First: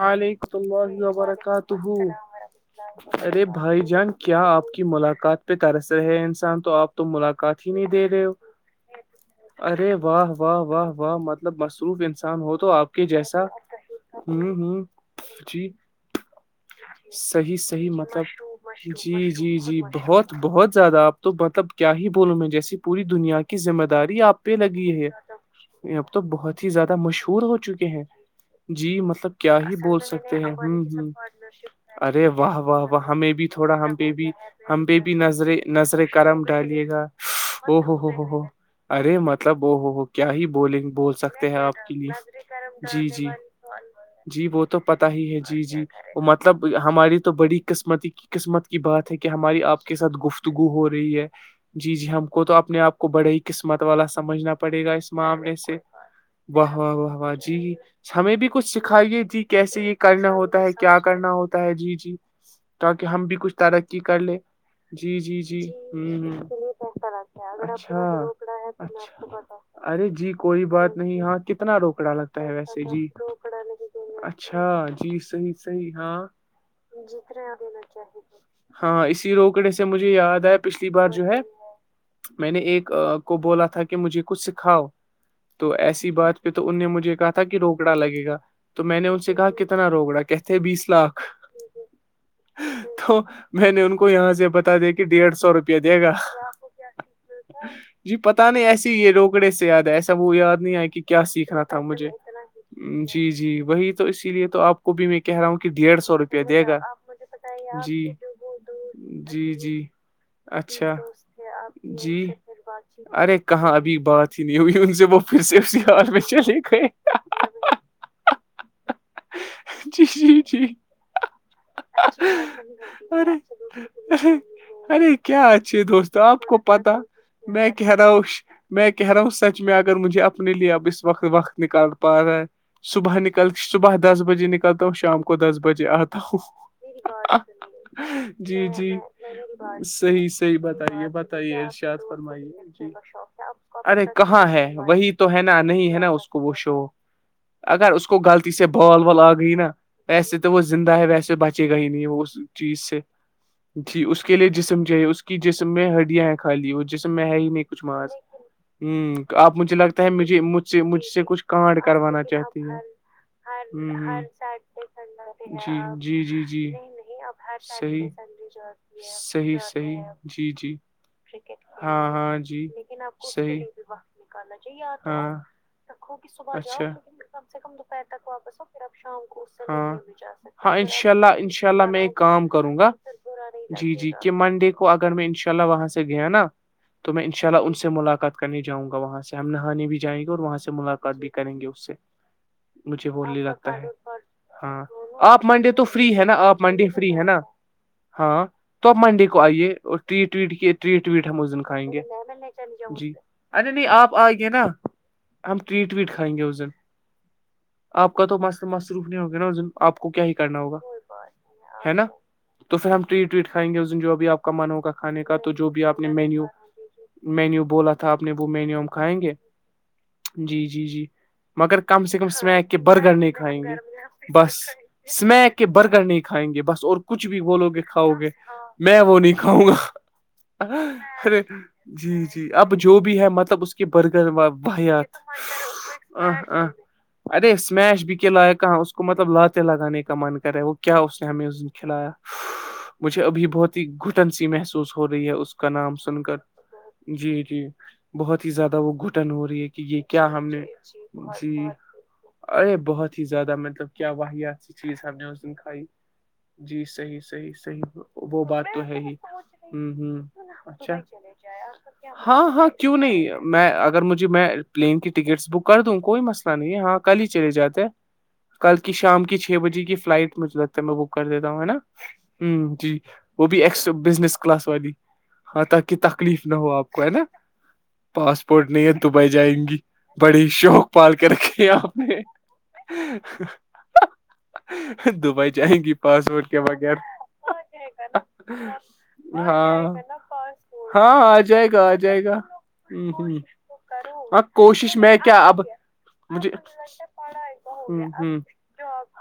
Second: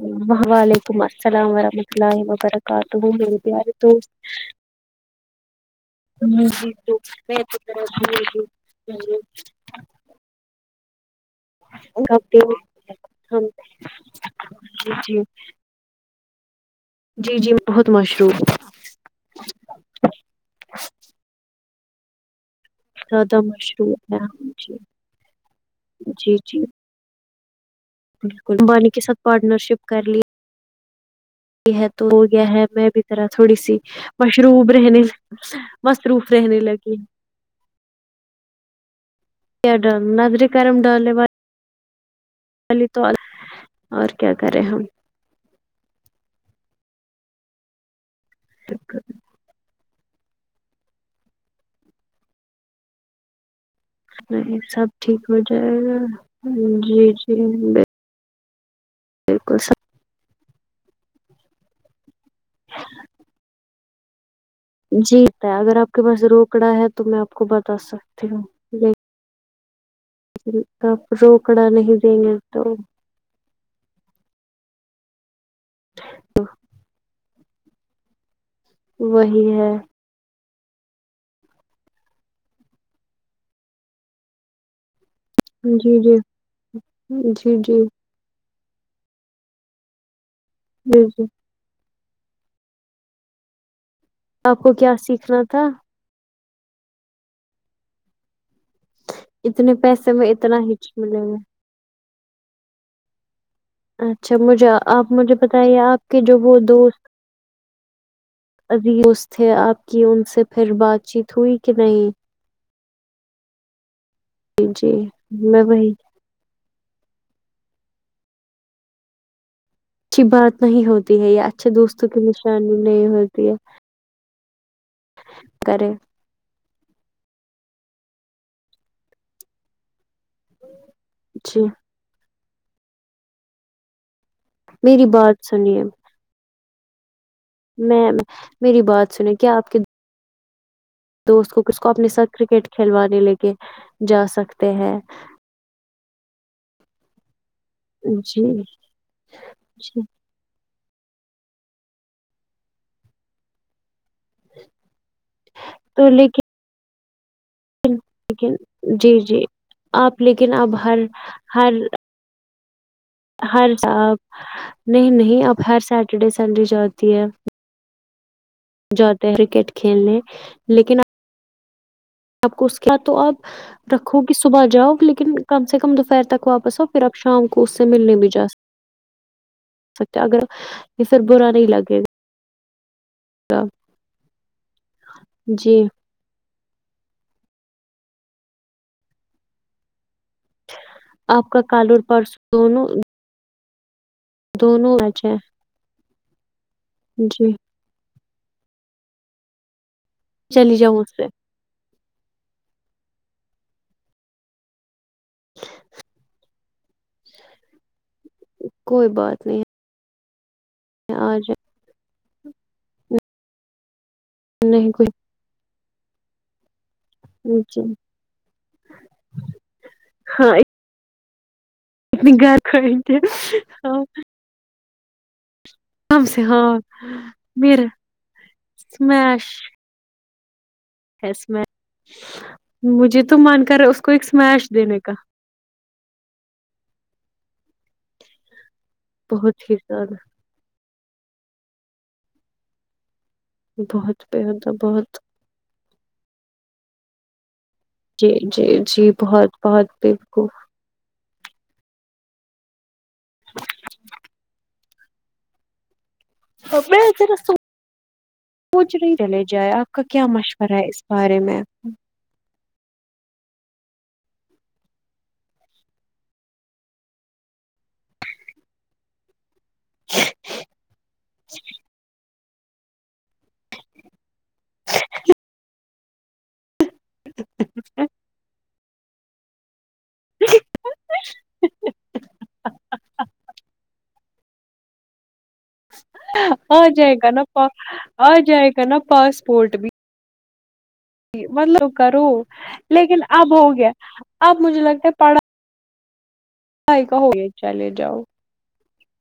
وعلیکم اللہ السلام وبرکاتہ ورحمۃ اللہ وبرکاتہ میرے ارے پیارے بھائی دوست جان کیا آپ کی ملاقات پہ ترسر ہے انسان جی تو آپ تو ملاقات ہی نہیں دے رہے ہو جی ارے واہ واہ واہ واہ مطلب مصروف کب انسان ہو دیں تو آپ کے جیسا ہم ہ ہوں جی جی جی صحیح بہت صحیح مطلب مشرور جی جی جی بہت بہت زیادہ آپ تو مطلب کیا ہی بولوں میں جیسی پوری زیادہ دنیا کی ذمہ مشروب ہے داری آپ ہم پہ جی لگی ہے یہ اب تو جی جی بہت ہی زیادہ مشہور ہو چکے ہیں بالکل امبانی کے سھ پارٹنر شپ کر لییا ہ ج ارے گیا واہ ہے واہ میں واہ ذرا ہمیں بھی تھوڑی تھوڑا سی ہم پہ بھی مشروب ہم رہنے پہ بھی نظریں نظر مصروف کرم رہنے ڈالیے لگی گا او ہو ہو ہو ہو ارے مطلب کیا ا ہو ہو ڈال کیا ہی نظر بولیں کرم ڈالنے بول سکتے ہیں آپ کے لیے والی تو جی جی اور کیا جی کریں وہ تو ہم پتا ہی ہے جی جی وہ مطلب ہماری تو بڑی قسمتی قسمت کی بات ہے کہ ہماری آپ کے ساتھ گفتگو ہو رہی ہے جی جی ہم کو تو اپنے آپ کو بڑے ہی قسمت والا سمجھنا نہیں پڑے سب گا اس ٹھیک ہو معاملے سے جائے گا واہ واہ واہ واہ جی ہمیں بھی کچھ سکھائیے جی بالکل کیسے یہ کرنا ہوتا ہے کیا کرنا ہوتا ہے جی جی تاکہ ہم بھی کچھ ترقی کر لے جی جی جیتا جی اگر آپ کے پاس ہ روکڑا ہے تو میں آپ کو بتا اچھا سکتی ہوں اچھا ارے جی کوئی لیکن بات آپ نہیں ہاں روکڑا کتنا نہیں روکڑا دیں گے لگتا ہے تو ویسے جی اچھا جی صحی صحی ہاں جتر دینا چاہیے ہاں اسی وہی روکڑے ہے سے مجھے یاد آیا پچھلی بار جو ہے میں نے ایک کو بولا تھا کہ مجھے کچھ سکھاؤ تو جی ایسی جی بات پہ تو ان نے مجھے کہا تھا کہ جی جی روکڑا لگے گا تو میں نے ان سے کہا کتنا روکڑا کہتے بیس جی لاکھ جی تو میں نے ان کو یہاں سے آپ کو بتا دیا کیا کہ ڈیڑھ سیکھنا سو تھا روپیہ دے گا جی پتا نہیں ایسے ہی یہ روکڑے سے اتنے یاد ہے ایسا پیسے میں وہ یاد اتنا ہی نہیں آئے کہ ملے کیا گا سیکھنا تھا مجھے جی جی وہی تو اسی اچھا لیے تو مجھے آپ کو بھی میں مجھے کہہ رہا ہوں کہ بتائیے ڈیڑھ آپ سو کے جو روپیہ وہ دے گا جی ابیوز تھے جی جی آپ کی ان سے پھر اچھا بات چیت ہوئی کہ نہیں جی ارے کہاں ابھی بات ہی نہیں جی ہوئی ان سے جی وہ پھر سے میں اسی وہی ہار پ چلے گئے جی اچھی جی بات جی جی نہیں ہوتی ہے یہ اچھے دوستوں کی نشانی نہیں اور ہوتی ہے ارے کیا اچھیے کرے دوست تو آپ کو پتا میں کہہ رہا ہوں میں کہہ رہا ہوں سچ میں اگر مجھے اپنے لیے اب اس وقت وقت جی نکال پا رہا ہے صبح نکل صبح دس بجے نک کرتا ہوں میری شام کو بات دس سنیے بجے آتا ہوں میں جی میری جی بات سنیں کیا آپ کے صحیح صحیح بتائیے دوست بتائیے کو کس کو ارشاد اپنے ساتھ کرکٹ فرمائیے کھلوانے لے کے ارے جا کہاں ہے سکتے ہیں وہی تو ہے نا نہیں ہے نا اس کو وہ شو اگر اس کو جی غلطی سے بال و آ گئی نا جی ایسے تو وہ زندہ ہے ویسے بچے گا ہی نہیں وہ اس چیز سے جی اس کے لیے جسم جو ہے اس کی جسم میں تو ہڈیاں ہیں لیکن خالی وہ جسم میں ہے ہی نہیں کچھ ماس لیکن جی ہ جی آپ مجھے لگتا ہے آپ مجھے لیکن مجھ اب سے ہر مجھ سے کچھ ہر کانڈ کروانا کہتی ہیں ہر نہیں نہیں اب ہر سٹرڈے سنڈے جاتی ہے صی جاتے ہیں صیح کرکٹ صیح کھیلنے جی جی لیکن کرکٹ ہاں ہاں آپ جی کو اس لیک کے آپ تو صحیح رکھو کہ نکالا صبح جاؤ جاہے ہاں لیکن کم سے کم دوپہر تک واپس آ پھر اپ شام کو ک اس سے دوپہر ملنے بھی تک جا واپس ہو پھر آپ شام کو سکتے اگر ہاں یہ انشاء پھر اللہ برا نہیں انشاء اللہ لگے میں کام کروں گا گا جی جی کہ منڈے کو اگر میں ان شاء اللہ جی وہاں سے گیا نا تو میں ان شاء اللہ ان سے ملاقات کرنے جؤں گا وہاں سے ہم نہانے بھی جائیں گی اور وہاں سے ملاقات آپ کا کالور پرس نچے بولنے لگتا ہے ہاں دونوں میچ ہے آپ منڈے تو فری ہے نا آپ منڈے فری ہے نا جی ہاں تو اب منڈے کو آئیے اور ری ٹویٹ کی چلی جاؤں ٹری پہ ٹویٹ ہم اس دن کھائیں گے جی ارے نہیں آپ آئیں گے نا ہم ٹریٹ ویٹ کھائیں گے اس دن ج آپ کا تو مصروف نہیں ہوگے نا آپ کو کیا ہی کرنا ہوگا اور ج ہے نا تو پھر ہم ٹریٹ ویٹ کائیں گے اس دن جو ابھی آپ کا من نہیں ہوگا کھانے کا تو جو بھی آپ نے مینیو کوئی مینیو جی بولا تھا آپ نے وہ مینیو ہم کھائیں گے ہاں جی جی جی مگر کم سے کم اتنی گھر اسمیک کے کھائیں برگر گے نہیں کھائیں گے ہم بس اسمیک کے برگر نہیں سے کھائیں گے ہاں بس اور کچھ بھی بولو گے میرا کاؤ گے میں وہ نہیں اسمیش کھاؤں گا ہے ارے اسمیش جی جی اب جو بھی مجھے ہے تو مطلب من اس کر کی رہا ہے کو ایک برگرگر اسمیش دینے کا ویات ہاں آ آ ارے اسمیش بھی کے لائق اس کو مطلب لاتے بہت ہی لگانے زیادہ کا مان رہے وہ کیا اس نے ہمیں اس نے کھلایا مجھے ابھی بھی بہت ہی گھٹن سی بےحدہ محسوس ہو بہت رہی ہے اس کا نام سن کر جی جی جی بہت ہی جی زیادہ وہ جی گھٹن ہو بہت رہی ہے کہ بہت یہ کیا بالکل ہم نے جی ارے بہت ہی زیادہ مطلب کیا واحت چیز ہم نے اس دن کھائی جی میں صحی ذرا صحیح صحیح وہ بات تو سوچ ہے رہی ہی چلے جائے آپ کا ہوں کیا ہ مشورہ ہے اس بارے میں ہاں ہاں کیوں نہیں میں اگر مجھے میں پلین کی ٹکٹس بک کر دوں کوئی مسئلہ نہیں ہاں کل ہی چلے جاتے ہیں کل کی شام کی چ چھ بجے کی فلائٹ مجھے لگتا ہے میں بک کر دیتا ہوں ہے نا ہ جی وہ بھی ایکسٹ بزنس کلاس والی ہاں تاکہ تکلیف نہ ہو آپ کو ہے نا میں پاسپورٹ نہیں ہے دبئی جائیں گی بڑی شوک پال کر کے آپ نے ہ دبئی جائیں گی پاسورٹ کے آ بغیر جائے گا نا پا آ جائے گا نا پاسپورٹ ہاں بھی ہاں آ جائے گا مطلب آ کرو جائے گا ہ لیکن ہ اب ہو گیا ہاں اب مجھے کوشش لگتا ہے میں کیا پڑھائی اب مجھے کا ہو گیا چلے جاؤ ہ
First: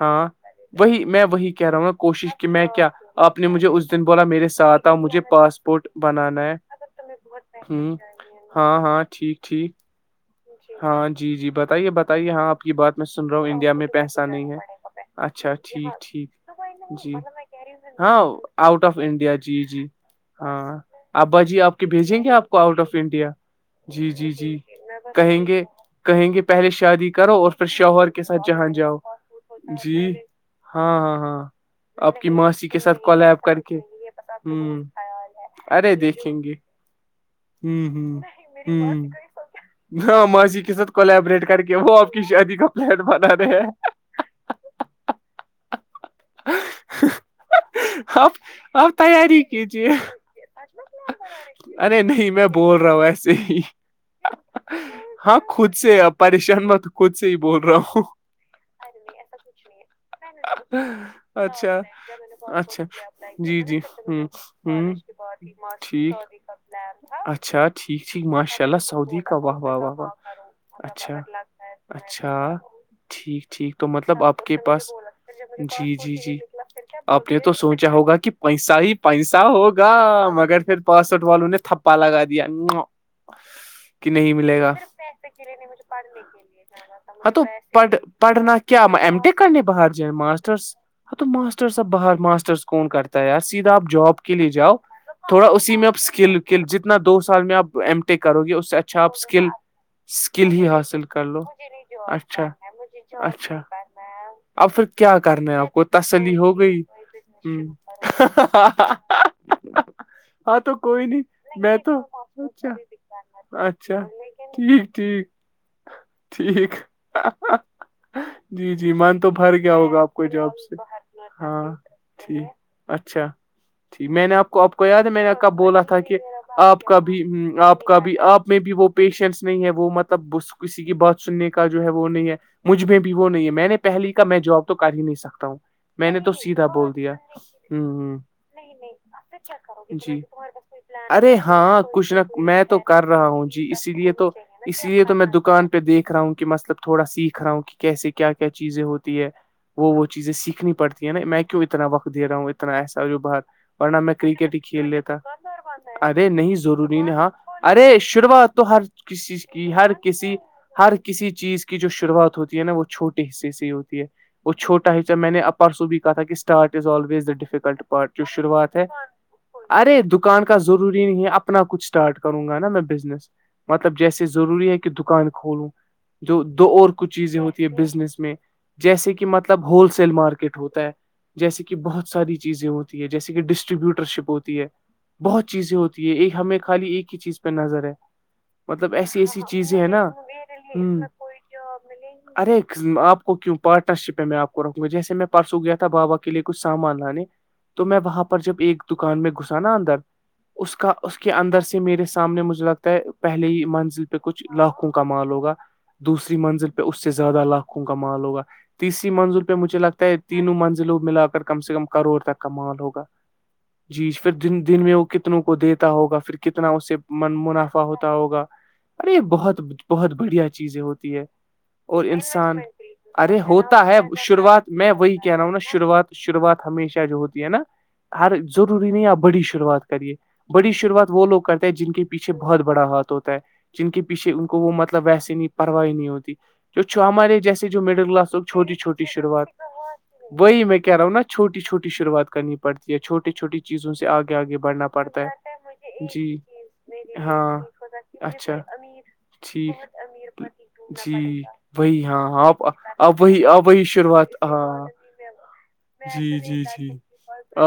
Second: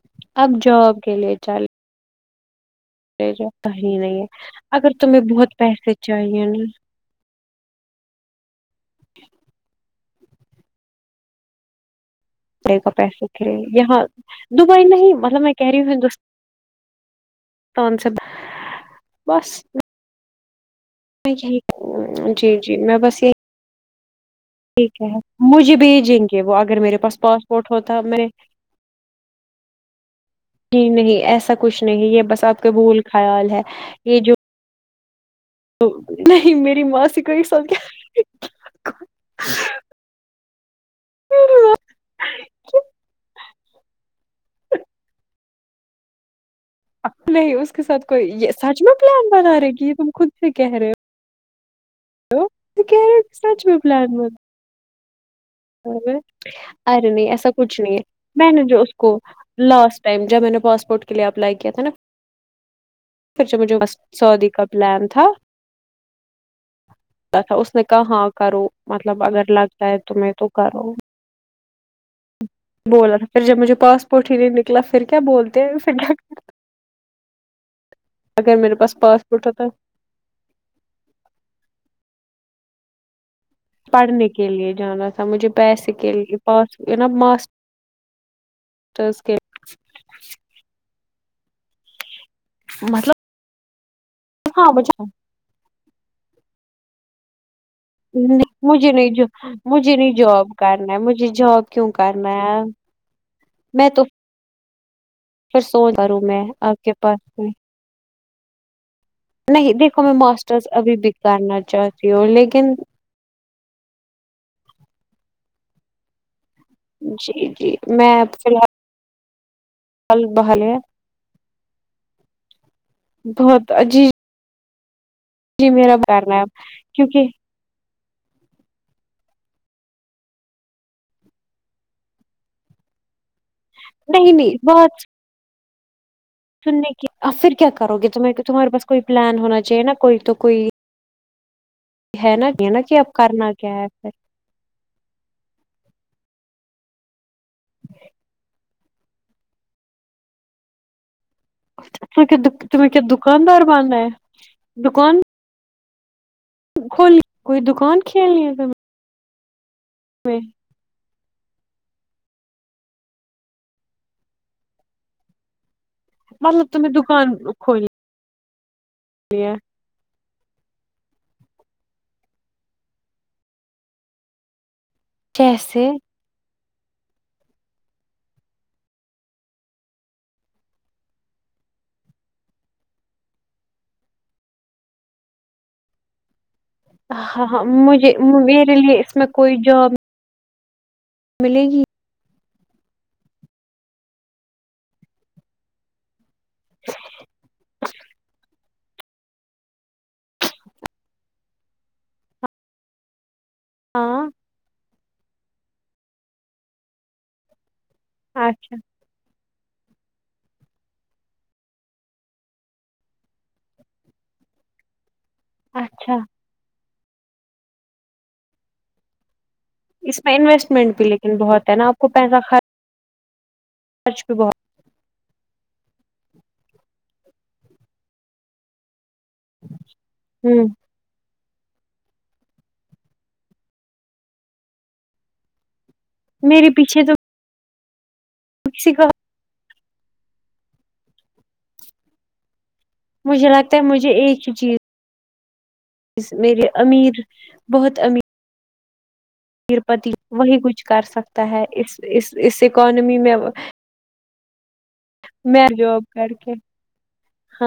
ہاں اب جاب وہی کے میں لیے وہی کہہ رہا چلے ہ گا کوشش کہ میں کیا آپ نے جاؤ مجھے اس کہیں دن نہیں بولا ہے میرے ساتھ آؤ اگر مجھے تمہیں بہت پاسپورٹ پیسے بنانا چاہیے ہے نا ہوں ہاں ہاں ٹھیک ٹھیک ہاں جی جی بتائیے بتائیے ہاں آپ کی لے گا بات میں سن پیسے رہا کے ہوں لیے، انڈیا میں یہاں پیسہ نہیں ہے دبئی نہیں مطلب اچھا میں کہہ رہی ٹھیک ہوں ہندوستان ٹھیک جی سے ہاں آؤٹ آف انڈیا بس جی جی ہاں میں ابا جی آپ کے بھیجیں گے یہی آپ جی کو جی آؤٹ آف میں بس انڈیا یہی جی جی جی ٹھیک ہے کہیں گے مجھے بھیجیں کہیں گے وہ پہلے اگر میرے شادی پاس کرو اور پھر پاسپورٹ ہوتا شوہر کے میں ساتھ جہاں جاؤ جی جی ہاں نہیں ہاں ہاں ایسا کچھ نہیں ہے، آپ یہ کی بس ماسی کا کے ساتھ بھول کال آپ خیال کر ہے کے یہ جو ہ ارے دیکھیں گے نہیں میری ماسی کو ایک ساتھ ہوں کیا ہ ہ نہ ماضی کے سات کولیبریٹ میری کر ماں کے وہ آپ کی شادی کا پلٹ بنا رہے ہیں [inaudible] نہیں اس کے ساتھ کوئی آپ یہ سچ میں آپ پلان تیاری بنا رہے کہ کیجیے یہ تم خود سے کہہ رہے ہو ارے نہیں میں بول رہا ہوں ایسے ہی پلٹ م ہاں خود سے پریشان میں تو ارے خود سے نہیں ہی ایسا بول رہا کچھ نہیں ہوں ہے میں نے جو اس کو لاسٹ جب میں نے پاسپورٹ کے لیے اپلائی کیا اچھا تھا نا اچھا پھر جی جی مجھے ہ سعودی کا ہ پلان تھا ٹھیک اھا اچھا اس نے کہا ٹھیک ٹھیک ہاں ماشاء کرو اللہ سعودی مطلب کا اگر واہ لگ واہ واہ جائے واہ تمہ تو اور اچھا اچھا بولا تھا پھر ٹھیک جب مجھے ٹھیک تو مطلب پاسپورٹ ہی آپ نہیں کے نکلا پاس پھر کیا بولتے ہیںھر جی ڈ جی جی آپ نے تو سوچا ہوگا کہ اگر میرے پیسا ہی پاس پیسا پاسپورٹ ہوتا ہوگا مگر پھر پاسٹھ والوں نے تھپا لگا دیا کہ پڑھنے نہیں کے ملے لیے جانا تھا گاےھنے کے مجھے پیسے کے لیے پاس نا ہاں تو پھ پڑنناا کیا ایم ماسٹرس ے کے کرن بہار جائیں ماسٹرس ہ تو ماسٹرس اب بہر ماسٹرس کون لیے، کرتا مطلب ہے یار سیدھا آپ جاب کے لیے ہاں جاؤ مجھے تھوڑا اسی میں اب اسکلکل جتنا دو سال میں اب ایم ے نہیں کرو گے اس سے مجھے اچھا نہیں آپ جو اسکل مجھے نہیں جاب اسکل ہی کرنا ہے حاصل کر مجھے لو جاب کیوں کرنا اچھا ہے اچھا میں تو اب پھر کیا کرنا ہے پھر آپ کو سوچ کروں تسلی میں ہو گئی آپ کے پاس میں ہ نہیں دیکھو میں ماسٹر ہاں تو ابھی کوئی بھی نہیں کرنا نہیں میں تو چاہتی میکپ ہوں آپ کو اچھا لیکن کبھی اچھا ٹھیک ٹھیک ٹھیک جی جی میں فی جی جی من تو بھر گیا ہوگا آپ الحال کو جاب بحال سے ہے ہاں ٹھیک اچھا بہت جی جٹ میں نے آپ کو آپ کو یاد ہے میں نے کا جی بولا میرا تھا کہ کرنا ہے آپ کا بھی کیونکہ آپ آ کا بھی آپ میں بھی وہ پیشنس نہیں ہے وہ مطلب کسی کی بات سننے کا جو ہے وہ نہیں ہے مجھ میں بھی وہ نہیں ہے میں نے پہل کا نہیں میں نہیں جاب تو بہت کر ہی نہیں سکتا ہوں میں نے تو سیدھا سننے بول کی دیا آپ پھر کیا ہ کرو گے ہ تمہیں تمہارے پاس کوئی پلان ہونا چاہیے نا کوئی جی تو کوئی ارے ہاں کچھ نہ ہے نا میں یہ تو نا کہ کر اب رہا ہوں کرنا جی کیا ہے اسی پھر لیے تو اس لیے تو میں دکان پہ دیکھ رہا ہوں کہ مطلب تھوڑا سیکھ رہا ہوں کہ کیسے کیا کیا چیزیں ہوتی ہے وہ چیزیں سیکھنی پڑتی میں کیوں اتنا وقت دے تمہیں رہا ہوں کیا اتنا تمہیں کیا ایسا جو باہر دکاندار بننا ورنہ ہے میں کرکٹ ہی کھیل لیتا دکان ارے نہیں ضروری نہیں کھولنی ہاں کوئی ارے دکان کھیلنی ہے شروعات تو ہر تمہیں کسیز کی ہر کسی ہر کسی چیز کی جو شروعات ہوتی ہے نا وہ چھوٹی حصے سےی ہوتی ہے وہ چوٹا ہیچہ میں نے اپارسو بھی کہا تھا کہ مطلب اسٹارٹ از تمہیں آلویز دا دکان ڈفیکلٹ پارٹ کی شروعات ہے جی ہے ارے دکان کا ضروری نہیں ہے اپنا کچھ اسٹارٹ کروں گا نا میں بزنس مطلب جیسے ضروری ہے کہ دکان کھولوں جیسے جو دو اور کچھ چیزیں ہوتی ہے بزنس میں جیسے کہ مطلب ہول سیل مارکیٹ ہوتا ہے جیسے کہ بہت ساری چیزیں ہوتی ہے جیسے کہ ڈسٹریبیوٹر شپ ہوتی ہے بہت چیزیں ہوتی ہے ایک ہمیں خالی ایک ہی چیز ہاں پہ ہاں نظر ہے مجھے میرے مطلب لیے اس ایسی میں ایسی کوئی چیزیں ہے جاب نا ہ ملے گی ار ایک آ کو کیوں پارٹنر شپ ہے میں آپ کو رکھوں گا جیسے میں پرسوں گیا تھا بابا کے لیے کھ سامان لانے تو میں وہاں پر جب ایک دکان میں گھسا نا اندر اس کا اس کے اندر سے میرے سامنے مجھے لگتا ہے پہلے ہی منزل پہ ہاں کچھ لاکھوں کا مال ہوگا دوسری منزل پہ اس سے زیادہ لاکھ کا مال ہوگا اچھا تیسری منزل پہ مجھے لگتا ہے تینوں منزلوں ملا کر کم سے کم کروڑ تک کا مال ہوگا جی پھرن دن میں کتنوں کو دیتا اچھا ہوگا پھر کتنا اس سے من منافع ہوتا ہوگا ارے یہ بہت بہت اس میں بڑھیا چیزیں انویسٹمنٹ بھی ہوتی ہے لیکن بہت ہے نا آپ اور کو پیسہ انسان ارے ہوتا ہے خرچ بھی بہت شروعات میں وہی کہہ رہا ہوں نا شروعات شروعات ہمیشہ جو ہوتی ہے نا ہر ضروری نہیں یا بڑی ش شروعات کریے ہوں بڑی شروعات وہ لوگ کرتے ہیں جن کی پیچھے بہت بڑا ہاتھ ہوتا ہے جن کے پیچھے ان کو وہ مطلب ویسے نہیں پرواہ نہیں ہوتی میرے پیچھے جو تو ہمارے جیسے جو مڈل کلاس چھوٹی کسی چھوٹی کا شروعات وہی میں کہہ رہا ہوں نا چھوٹی چھوٹی شروعات کرنی پڑتی ہے چھوٹی مجھے چھوٹی لگتا ہے چیزوں سے مجھے آگے آگے بڑھنا پڑتا ہے جی میرری امیر ہاں بہت امیر اچھا ٹھیک پتی وہی کچھ کر جی سکتا ہے اس وہی ہاں اس آپ اس اکانمی اب میں وہی ابی شروعات ہاں میں جاب کر جی کے جی جی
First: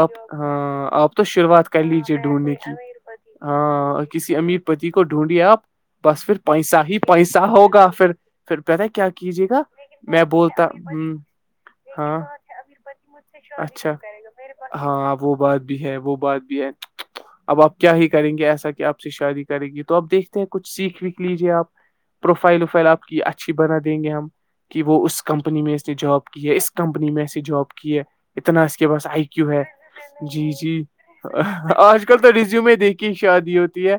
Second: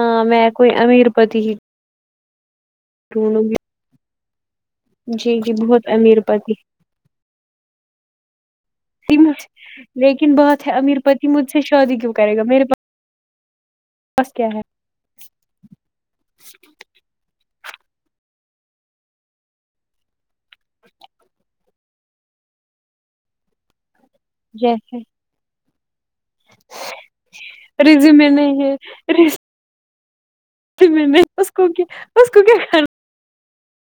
آپ میں کوئی ہاں امیر آپ تو پتی ہی شروعات کر لیجے ڈھونڈنے کی ڈھونڈوں گی ہاں کسی امیر پتی کو جی ڈھونڈی جی آپ بہت امیر بس پھر پتی پیسہ ہی پیسا ہوگا پھر پھر پہلے کیا کیجے گا میں لیکن بات بولتا ہے امیر ہوں پتی مجھ سے شادی کیوں ہاں کرے گا میرے پ اچھا ہاں وہ بات بھی ہے وہ بات بھی ہے اب آپ کیا ہی کریں گے ایسا کہ آپ سے شادی کریں گی تو آپ دیکھ ہے کچھ سیکھ وکھ لیجیے آپ پروفائل افائل آپ کی اچھی بنا دیں گے ہم کہ جیسے وہ اس کا کمپنی میں ای نے جاب کی ہے اس کمپنی میں ایے جاب کی ہے ریزیومے نہیں اتنا ہے اس کے پاس آئی کیو ہے جی جی ریزیومے نہیں اس کو کیا آج کل اس تو کو کیا ریزیو میں کرنا دیک کی شادی ہوتی ہے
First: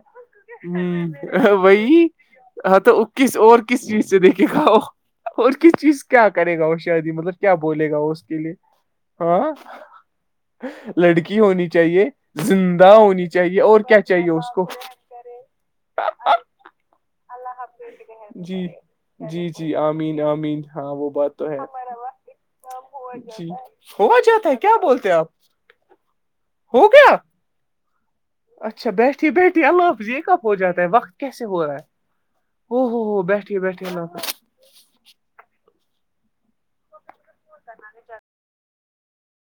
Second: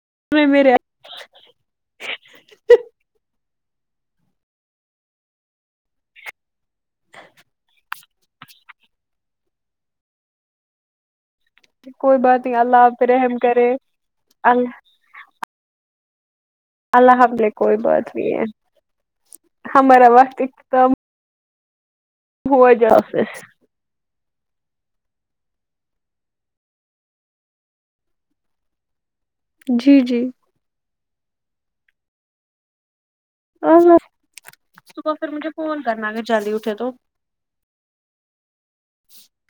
ہوں وہی ہاں تو کس اور کس چیز سے دیکھے گا وہ اور کس چیز کیا کرے گا وہ شایدی مطلب کیا بولے گا وہ اس کے لیے ہاں لڑکی ہونی چاہیے کوئی بات نہیں اللہ زندہ آپ پہ ہونی رحم چاہیے کرے اور کیا چاہیے اس کو اللہ اللہ حف جی جی جی ہمارا آمین وقت آمین ہاں اختتام وہ بات تو ہے ہوا جا جی ہو جاتا ہیں کیا بولتے آپ ہو گیا اچھا بیٹھی بیٹھی اللہ جی حافظ جی یہ کب ہو جاتا ہے وقت کیسے ہو رہا ہے ہو ہو ہو بیٹ بیٹھی بیٹھیے اللہ گ صبح پھر مجھے فون کرنا اگر جلدی اٹھے تو پت بھی جگ [unintelligible] [inaudible]